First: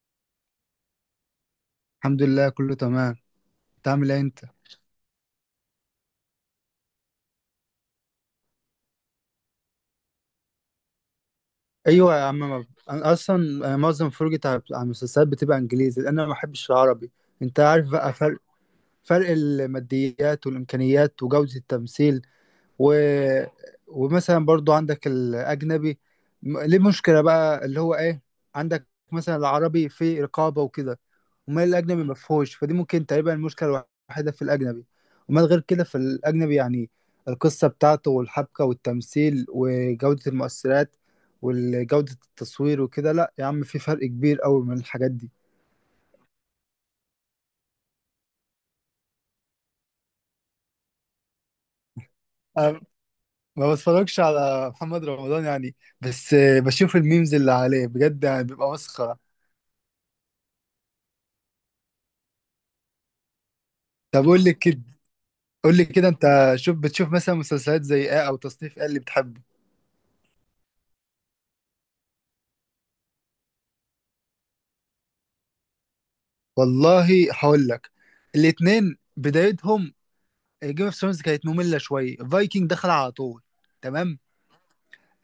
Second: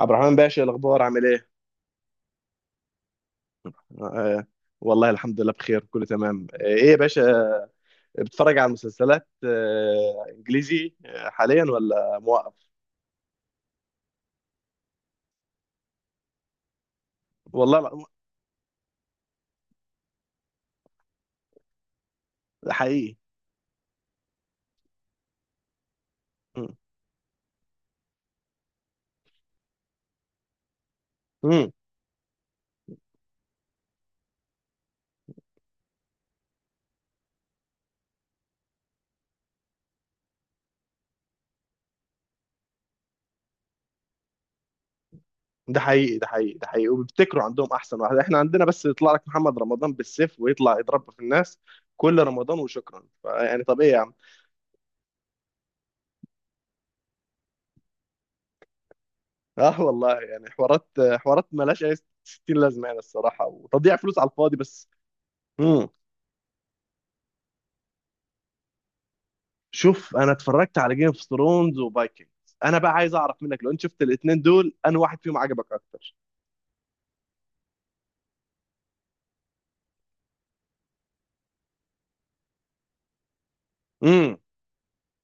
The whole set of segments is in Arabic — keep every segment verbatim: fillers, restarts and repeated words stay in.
عبد الرحمن باشا، الاخبار عامل ايه؟ الحمد لله، كله تمام. انت عامل ايه انت؟ آه والله الحمد لله بخير، كله تمام. آه ايه يا باشا، بتتفرج على مسلسلات آه انجليزي آه، حاليا ايوه ولا يا عم، موقف؟ ما- انا اصلا آه، معظم فرجتي على على المسلسلات بتبقى انجليزي لان انا ما بحبش العربي. انت والله عارف لا. بقى فرق فرق الماديات والامكانيات وجوده التمثيل. ده و... حقيقي. ومثلا برضو عندك الاجنبي. م- مم. ليه مشكله بقى اللي هو ايه؟ عندك مثلا العربي فيه رقابه وكده. امال مم. الاجنبي ما فيهوش، فدي ممكن تقريبا المشكله الوحيده في الاجنبي. امال غير كده في الاجنبي يعني القصه بتاعته والحبكه والتمثيل وجوده المؤثرات وجوده التصوير وكده. لا يا عم، في فرق كبير قوي من الحاجات دي. ده حقيقي، ده حقيقي، ده حقيقي، وبيبتكروا عندهم احسن واحد. احنا عندنا بس يطلع لك محمد رمضان بالسيف ويطلع يضرب في الناس كل رمضان أنا وشكرا. ف- يعني ما طب ايه يا عم؟ بتفرجش على محمد رمضان يعني، بس بشوف الميمز اللي عليه بجد يعني بيبقى مسخره. اه والله يعني حوارات، حوارات ملهاش اي ستين لازمه يعني، الصراحه وتضييع فلوس طب على قول لي الفاضي كده بس. قول لي مم. كده انت، شوف بتشوف مثلا مسلسلات زي ايه او تصنيف ايه اللي بتحبه؟ شوف، انا اتفرجت على جيم اوف ثرونز وفايكنجز. انا بقى عايز اعرف منك، لو انت شفت الاثنين دول، انا واحد فيهم عجبك اكتر؟ والله هقول لك، الاتنين بدايتهم، جيم اوف ثرونز كانت ممله شويه، فايكنج دخل على طول. تمام. امم.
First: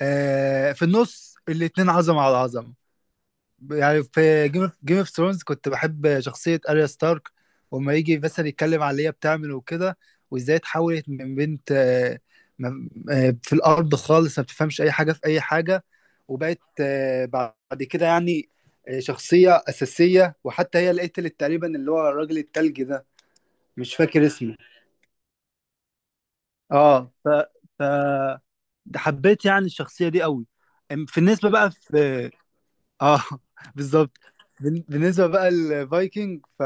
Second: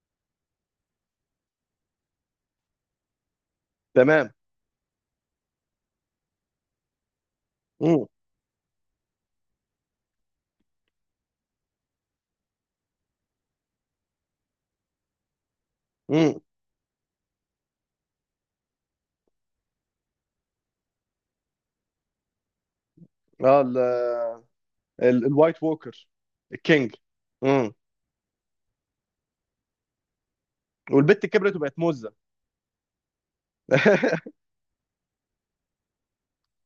آه في النص الاتنين عظمه على عظمه. يعني تمام. في جيم اوف جيم اوف ثرونز كنت بحب شخصيه اريا ستارك، وما امم. يجي مثلا يتكلم على اللي هي بتعمل وكده. وازاي اتحولت من بنت، آه ما- آه، في الارض خالص ما بتفهمش اي حاجه في اي حاجه. امم. وبقت آه بعد كده يعني آه، شخصيه اساسيه، وحتى هي اللي قتلت تقريبا اللي هو الراجل التلجي ده، اه ال- مش فاكر اسمه. ال- الوايت ووكر، الكينج. اه، ف امم. ف ده حبيت يعني الشخصيه دي قوي. أم- في والبت النسبه كبرت بقى وبقت موزه. في. اه، بالظبط. بال- بالنسبه بقى الفايكنج ف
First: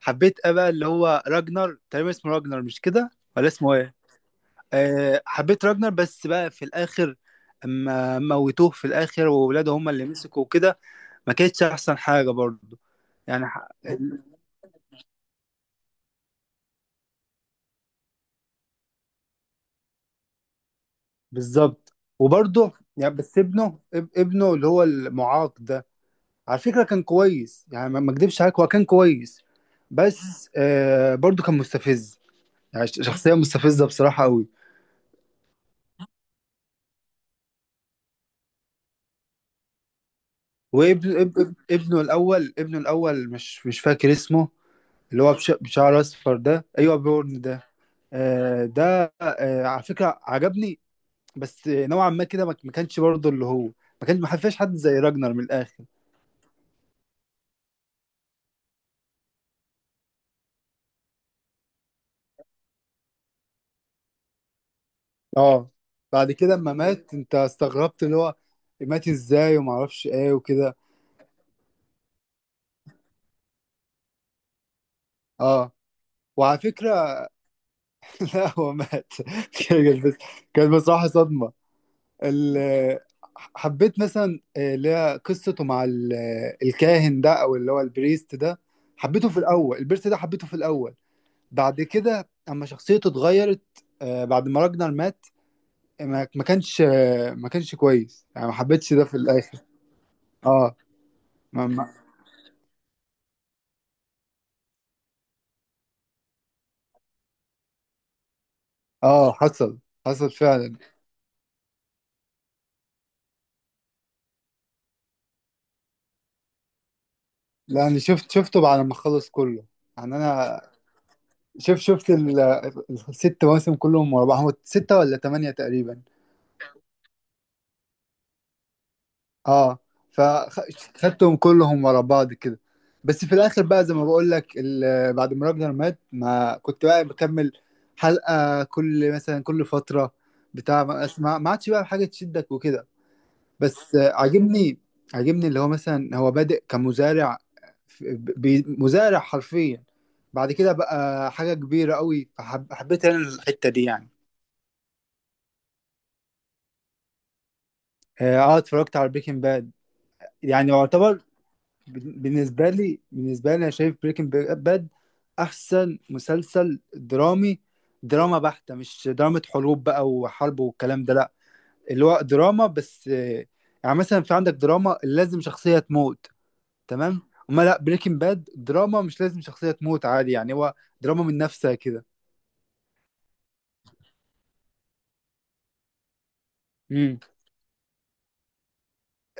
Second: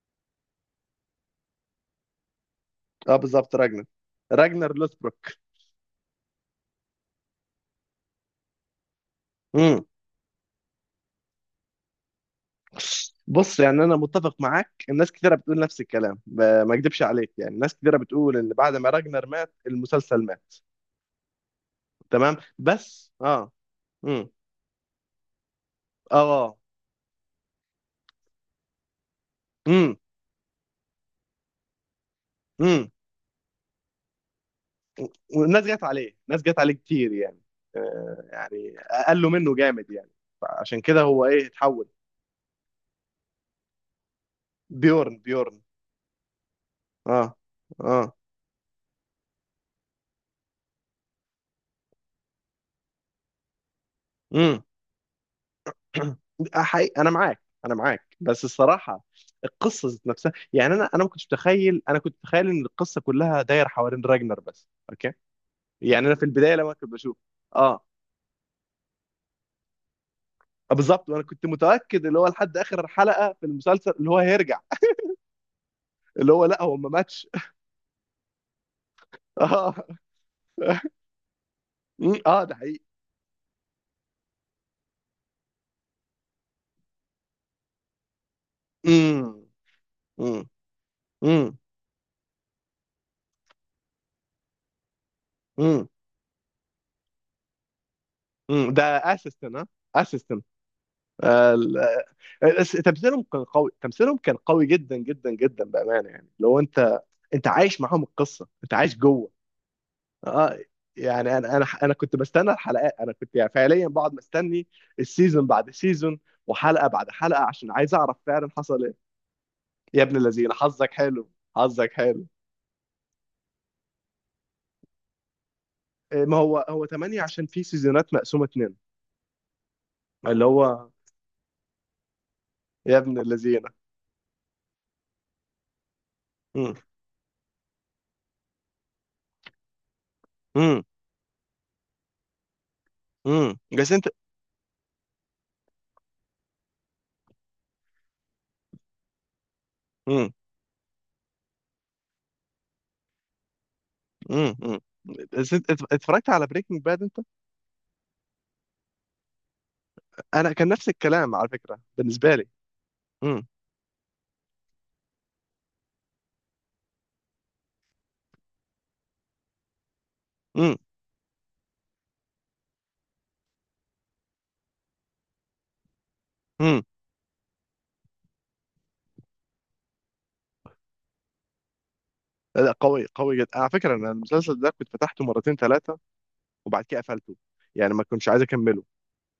حبيت إيه بقى، اللي هو راجنر تقريبا اسمه، راجنر مش كده اه ولا بالظبط، اسمه راجنر. ايه؟ راجنر آه لوثبروك. حبيت راجنر. بس بقى في الاخر اما موتوه في الاخر وولاده امم. هم اللي مسكوا وكده، ما كانتش احسن حاجه برضه، يعني بص، ح... يعني انا متفق معاك، الناس كتيره بتقول نفس الكلام. ب- ما اكدبش عليك، يعني ناس كتيره بتقول ان بعد ما راجنر مات المسلسل مات. بالظبط. تمام، وبرضه بس يعني بس اه. ابنه، اب- امم. ابنه اللي هو المعاق ده، اه. على فكرة كان كويس، يعني ما ما اكدبش عليك هو كان كويس. امم. بس آه برضو كان مستفز، يعني امم. ش- شخصية مستفزة بصراحة قوي. والناس جت عليه، ناس جت عليه كتير يعني، آه، يعني اقلوا منه جامد يعني، عشان كده وابن هو اب ايه اب اتحول. ابنه الأول ابنه الأول مش مش فاكر اسمه، بيورن اللي هو بش- بيورن بشعر أصفر ده. أيوه اه. بيورن ده. اه. آه ده آه على فكرة عجبني، بس نوعا ما كده ما ما كانش برضو اللي هو ما كانش، ما حرفش امم. حد زي راجنر من الآخر. حقيقي انا معاك، انا معاك، بس الصراحه القصه ذات نفسها يعني. انا انا ما كنتش متخيل، انا كنت متخيل ان القصه كلها دايره حوالين راجنر بس، اوكي. اه، يعني انا في بعد كده البدايه اما لما كنت مات بشوف. انت اه استغربت اللي هو مات ازاي وما اعرفش ايه وكده. بالظبط، وانا كنت متاكد اللي هو لحد اخر حلقه في المسلسل اللي هو هيرجع، اه، اللي هو وعلى لا هو ما فكرة ماتش. لا هو مات. اه. كانت بس كانت بصراحة صدمة. مم، اه ده حقيقي. ال- حبيت مثلا آه، اللي هي قصته مع ال- آه، الكاهن ده او اللي هو البريست ده. امم. حبيته في الاول، البريست ده امم. حبيته في الاول. امم. بعد كده اما شخصيته اتغيرت، آه، بعد ما راجنر مات، امم. ما ما كانش آه، ما كانش كويس يعني ما امم. ده حبيتش ده في اسيستن الاخر. ها، اسيستن. اه، آه، ما ال- ما آه، الس- تمثيلهم كان قوي، تمثيلهم كان قوي جدا جدا جدا بامانه يعني. لو انت، انت عايش معاهم القصه، انت عايش جوه. اه حصل حصل اه. فعلا. يعني انا انا انا كنت بستنى الحلقات، انا كنت يعني فعليا بقعد مستني السيزون بعد سيزون، وحلقه بعد حلقه، عشان لا عايز انا اعرف شفت فعلا شفته بعد حصل ما ايه. خلص كله. يا ابن يعني الذين انا حظك حلو، شوف حظك شفت حلو. ال- الست مواسم كلهم ورا بعض، هو ستة ولا تمانية تقريبا. إيه، ما هو هو ثمانية، عشان في سيزونات مقسومه اتنين. اه، اللي هو فخدتهم كلهم ورا بعض كده. يا ابن بس في الذين. الاخر بقى زي ما بقول لك، ال- بعد ما راجنر مات ما كنت بقى بكمل حلقة كل، مثلا، كل فترة، امم. بتاع ما اسمع ما عادش بقى حاجة تشدك وكده. امم. بس بس انت. آه، عاجبني عاجبني اللي هو مثلا هو بادئ كمزارع، في- بي- مزارع حرفيا. امم. بعد كده بقى حاجة كبيرة قوي، فحب- حبيت انا الحتة دي يعني. امم. امم. بس انت ات- اتفرجت على بريكنج باد انت؟ اه، آه، اتفرجت على بريكنج باد. انا كان يعني نفس يعتبر، الكلام على فكره بن- بالنسبه لي. بالنسبه لي امم. بالنسبه لي انا شايف بريكنج باد احسن مسلسل درامي. دراما بحتة، مش دراما حروب بقى وحرب امم. والكلام ده، لا. اللي هو دراما بس آه، يعني مثلا في عندك دراما لازم شخصية تموت. امم. تمام. اما لا، بريكنج باد دراما مش لازم شخصية تموت عادي، يعني هو دراما من نفسها كده. لا قوي، قوي جدا على فكره. انا المسلسل ده كنت فتحته مرتين ثلاثه، وبعد كده امم قفلته، يعني ما كنتش عايز اكمله.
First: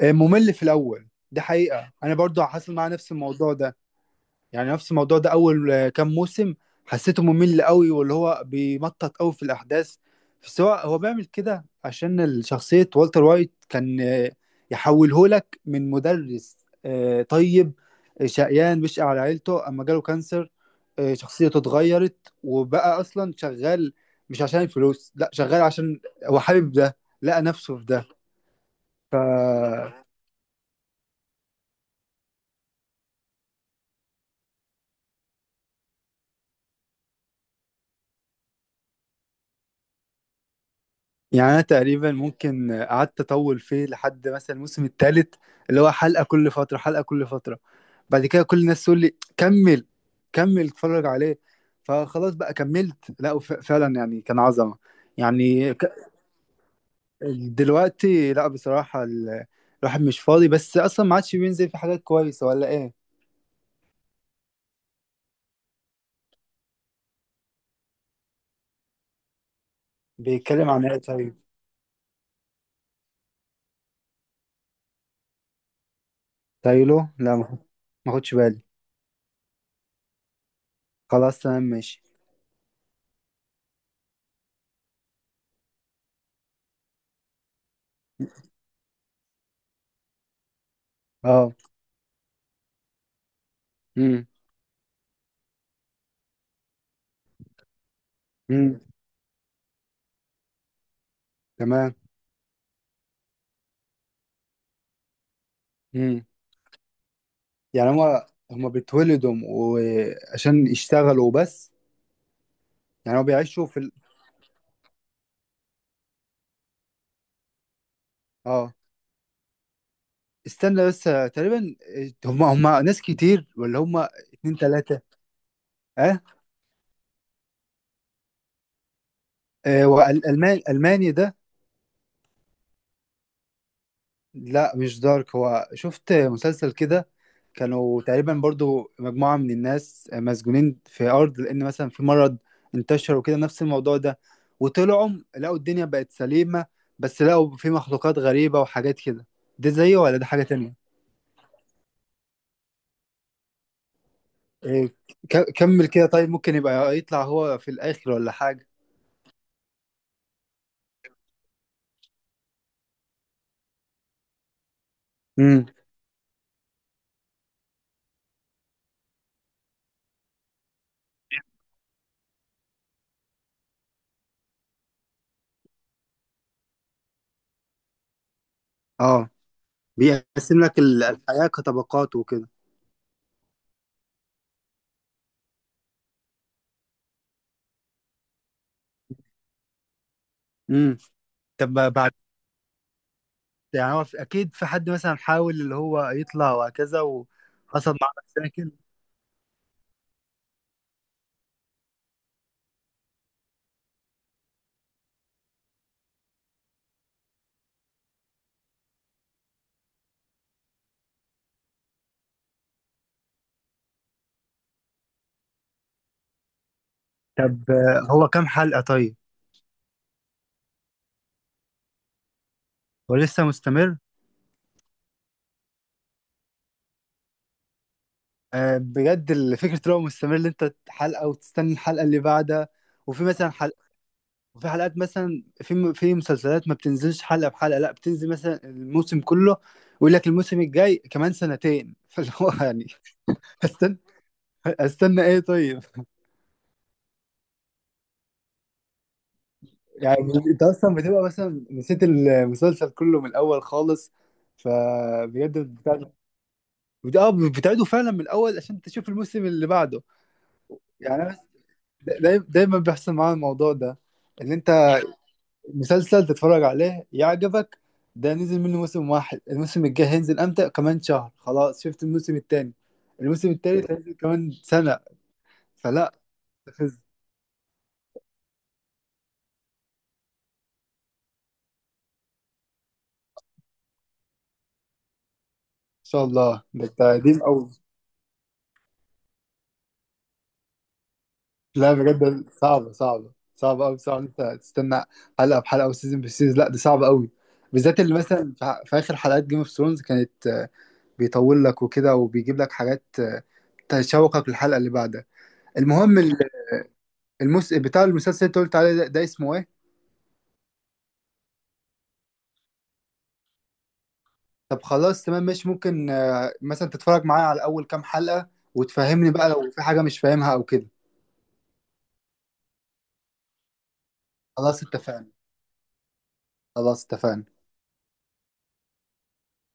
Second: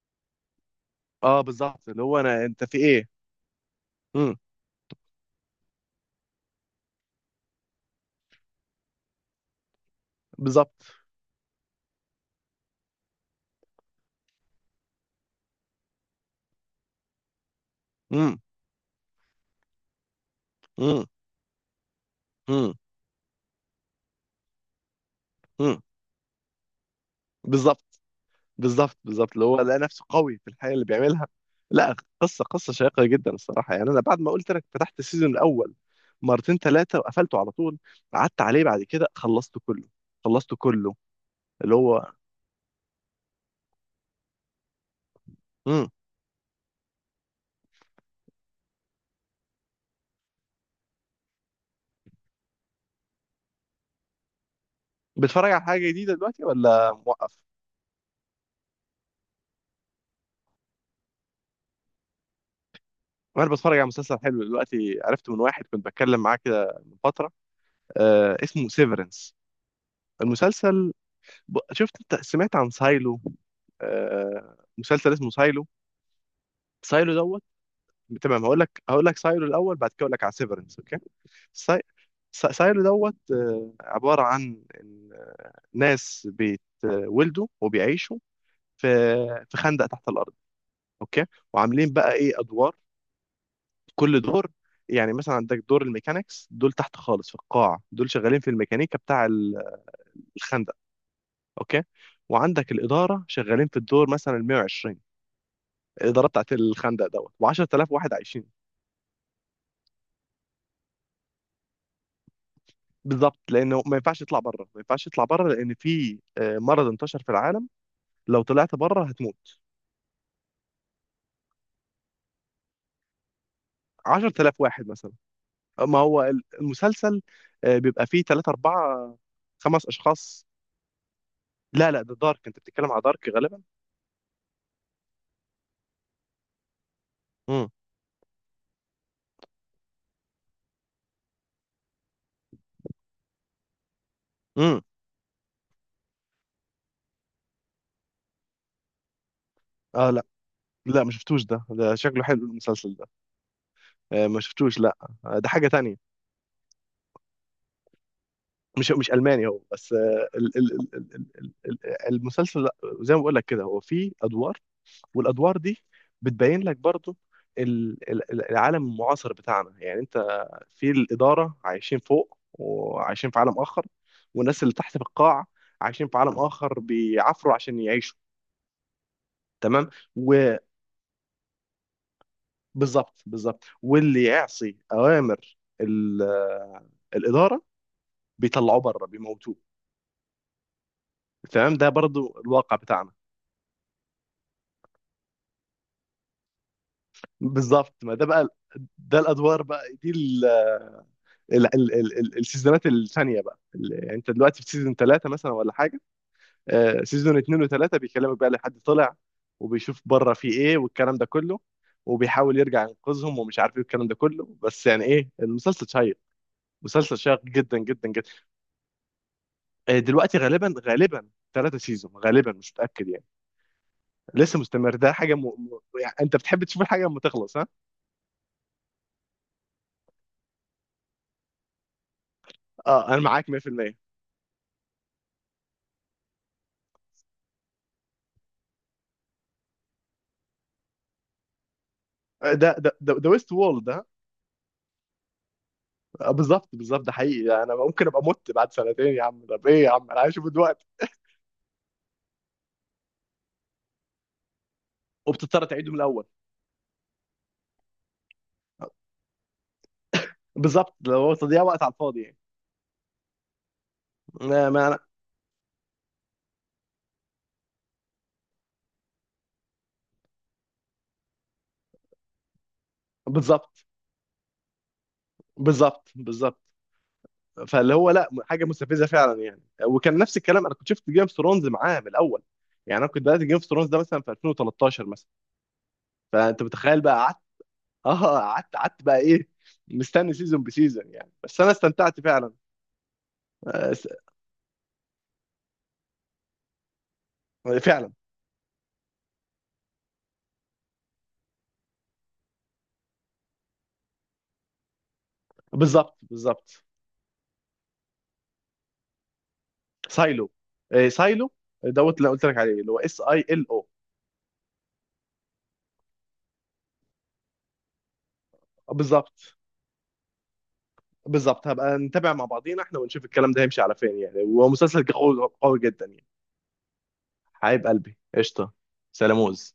ممل في الاول، اه دي بالظبط، حقيقة اللي انا هو برضو انا انت حصل في معايا ايه. نفس الموضوع ده. امم. يعني نفس الموضوع ده، اول آه، كام موسم حسيته ممل قوي، واللي هو بيمطط قوي في الاحداث. بس هو بالظبط. هو بيعمل كده عشان شخصية والتر وايت كان آه، يحوله لك من مدرس آه، طيب آه، امم. شقيان بيشقى على عيلته، اما جاله كانسر. امم. آه، شخصيته اتغيرت امم. وبقى اصلا شغال، مش عشان الفلوس، لا، شغال امم. عشان هو حابب ده، لقى نفسه في بالظبط، بالظبط، بالظبط، اللي هو لقى نفسه ده. قوي في الحاجه اللي بيعملها. لا قصه، قصه شيقه جدا الصراحه يعني. انا بعد ما قلت لك فتحت السيزون الاول مرتين ثلاثه وقفلته على طول. قعدت عليه بعد كده، خلصته كله، خلصته كله. يعني أنا اللي هو. تقريبا ممكن قعدت أطول فيه لحد مثلا الموسم الثالث، اللي امم. هو حلقة كل فترة، حلقة كل فترة. بعد كده كل الناس تقول لي كمل كمل اتفرج عليه. فخلاص بقى كملت. لا وف- فعلا يعني كان عظمة. بتفرج على يعني حاجه ك- جديده دلوقتي ولا موقف؟ دلوقتي لا بصراحة، ال- الواحد مش فاضي، بس أصلا ما عادش بينزل في حاجات كويسة ولا إيه. انا بتفرج على مسلسل حلو دلوقتي، عرفت من واحد كنت بتكلم معاه كده من فتره. آه اسمه سيفرنس. بيتكلم عن المسلسل. إيه طيب؟ ب- شفت انت، سمعت عن سايلو؟ آه مسلسل اسمه سايلو، تايلو، سايلو لا، دوت. ما ما خدش تمام هقول بالي. لك، هقول لك سايلو الاول بعد كده اقول لك على سيفرنس، اوكي. خلاص تمام ساي... ماشي. سا- سايلو دوت، آه، عباره عن إن، آه، ناس بيتولدوا وبيعيشوا في في خندق تحت الارض، اوكي. اه. وعاملين بقى ايه ادوار، كل امم. دور. يعني مثلا عندك دور الميكانيكس دول تحت خالص في القاع، دول شغالين في امم. الميكانيكا بتاع ال- الخندق، اوكي. تمام. وعندك الاداره شغالين في الدور مثلا مائة وعشرين، امم. الاداره بتاعت الخندق دوت، و10000 يعني واحد هما عايشين. هما بيتولدوا وعشان يشتغلوا بس؟ يعني هما بالظبط، بيعيشوا في لانه ال... ما ينفعش يطلع بره، ما ينفعش يطلع بره، لان في آه، مرض انتشر في العالم. لو طلعت اه. بره هتموت. استنى بس، تقريبا هما هما ناس كتير ولا هما عشر آلاف اتنين واحد تلاتة؟ مثلا. ما اه، هو ال- المسلسل آه، بيبقى فيه ثلاثة أربعة آه خمس اشخاص. والألمان، ألماني ده؟ لا لا، ده دارك، انت بتتكلم على دارك غالبا. لا مش دارك، هو شفت مسلسل كده، امم. كانوا تقريبا برضو مجموعة من الناس مسجونين في أرض لأن مثلا في مرض انتشر وكده، نفس الموضوع ده، امم. وطلعوا لقوا الدنيا بقت سليمة، بس لقوا في مخلوقات غريبة وحاجات كده. ده زيه اه ولا لا، ده حاجة تانية؟ لا ما شفتوش ده، ده شكله حلو المسلسل ده. آه، ما شفتوش إيه، لا. آه، ده ك- حاجة كمل تانية. كده طيب. ممكن يبقى يطلع هو في الآخر ولا حاجة؟ مش مش ألماني هو، بس آه، ال- ال- ال- ال- ال- ال- المسلسل لا، زي ما بقول لك كده، هو فيه ادوار، والادوار امم، دي بتبين لك برضو ال- ال- العالم المعاصر بتاعنا يعني. انت في الاداره عايشين فوق وعايشين في عالم اخر، والناس اللي تحت في القاع عايشين في عالم اخر بيعافروا عشان يعيشوا، اه. تمام. بيقسم لك ال- الحياة كطبقات وكده. وبالظبط، بالظبط، واللي يعصي اوامر ال- الاداره بيطلعوه بره بيموتوه، امم طب تمام. ده ما بعد، برضو الواقع بتاعنا. يعني هو في- أكيد في حد مثلا حاول اللي هو يطلع وهكذا وحصل بالظبط، معاه ما ده بقى، مشاكل. ده الادوار بقى دي. ال- ال- ال- ال- السيزونات الثانيه بقى، ال- يعني انت دلوقتي في سيزون ثلاثه مثلا ولا حاجه. آه، سيزون اثنين وثلاثه بيكلمك بقى لحد طلع، وبيشوف بره في ايه والكلام ده كله، وبيحاول يرجع ينقذهم ومش عارف ايه والكلام ده كله، بس يعني ايه المسلسل شيق، مسلسل شيق طب، جدا آه، جدا جدا. هو كام حلقة طيب؟ آه، دلوقتي غالبا، غالبا ثلاثة سيزون غالبا، مش متأكد هو يعني. لسه مستمر؟ لسه مستمر، ده حاجة م... م... يعني انت بتحب تشوف الحاجة لما تخلص، ها؟ آه بجد ال- فكرة اللي هو مستمر، اللي أنت حلقة وتستنى الحلقة اللي بعدها، اه انا وفي معاك مثلا حلقة مائة بالمائة. وفي حلقات مثلا في في مسلسلات ما بتنزلش حلقة بحلقة، لا، بتنزل مثلا الموسم كله، ويقول لك الموسم الجاي كمان سنتين. فاللي هو ده يعني، ده ده, ده ويست وول ده. استنى استنى ايه طيب؟ آه، بالظبط، بالظبط، ده حقيقي يعني. انا ممكن ابقى مت بعد سنتين يا عم، طب ايه يا عم يعني انا عايشه انت دلوقتي. اصلا بتبقى مثلا نسيت المسلسل كله من الاول خالص، فبجد وبتضطر تعيده من بتعيد. الاول، اه، بتعيده فعلا من الاول عشان تشوف الموسم اللي بعده. بالظبط. لو يعني أنا هو تضييع وقت على بس- الفاضي يعني. دايما دايما بيحصل معايا الموضوع ده، اللي ما انت ما أنا... مسلسل تتفرج عليه يعجبك، ده نزل منه موسم واحد، الموسم الجاي هينزل امتى، كمان شهر، خلاص شفت الموسم التاني، الموسم بالظبط، التالت هينزل كمان سنة. بالظبط، فلا. بالظبط. تخز ان فاللي هو لا، حاجه مستفزه فعلا يعني. وكان نفس الكلام، انا كنت شفت جيم اوف ثرونز معاه من الاول، يعني انا كنت بدات جيم اوف ثرونز ده مثلا في الفين وتلتاشر مثلا. شاء فانت الله، ده متخيل انت بقى قعدت. قديم قوي. اه قعدت، قعدت بقى ايه، مستني سيزون بسيزون يعني، بس انا لا استمتعت بجد، فعلا. صعبة صعبة صعبة آه، قوي، س- صعب انت تستنى حلقة بحلقة وسيزون بسيزون، لا ده صعب قوي، بالذات فعلا. اللي مثلا في في اخر حلقات جيم اوف ثرونز كانت آه، بيطول لك وكده وبيجيب لك حاجات آه، تشوقك للحلقة اللي بعدها. بالظبط، المهم ال- بالظبط. المس... بتاع المسلسل اللي انت قلت عليه ده, ده اسمه ايه؟ سايلو، إيه، سايلو دوت، اللي قلت لك عليه، اللي هو اس اي ال او. طب خلاص تمام ماشي. ممكن آه، مثلا تتفرج معايا على اول كام حلقة، وتفهمني بقى بالظبط، لو في حاجة مش فاهمها او كده. بالظبط، هبقى نتابع مع بعضينا احنا ونشوف الكلام ده هيمشي على فين يعني، خلاص ومسلسل اتفقنا. قوي، قوي جدا يعني. خلاص اتفقنا. حبيب قلبي قشطه، سلاموز.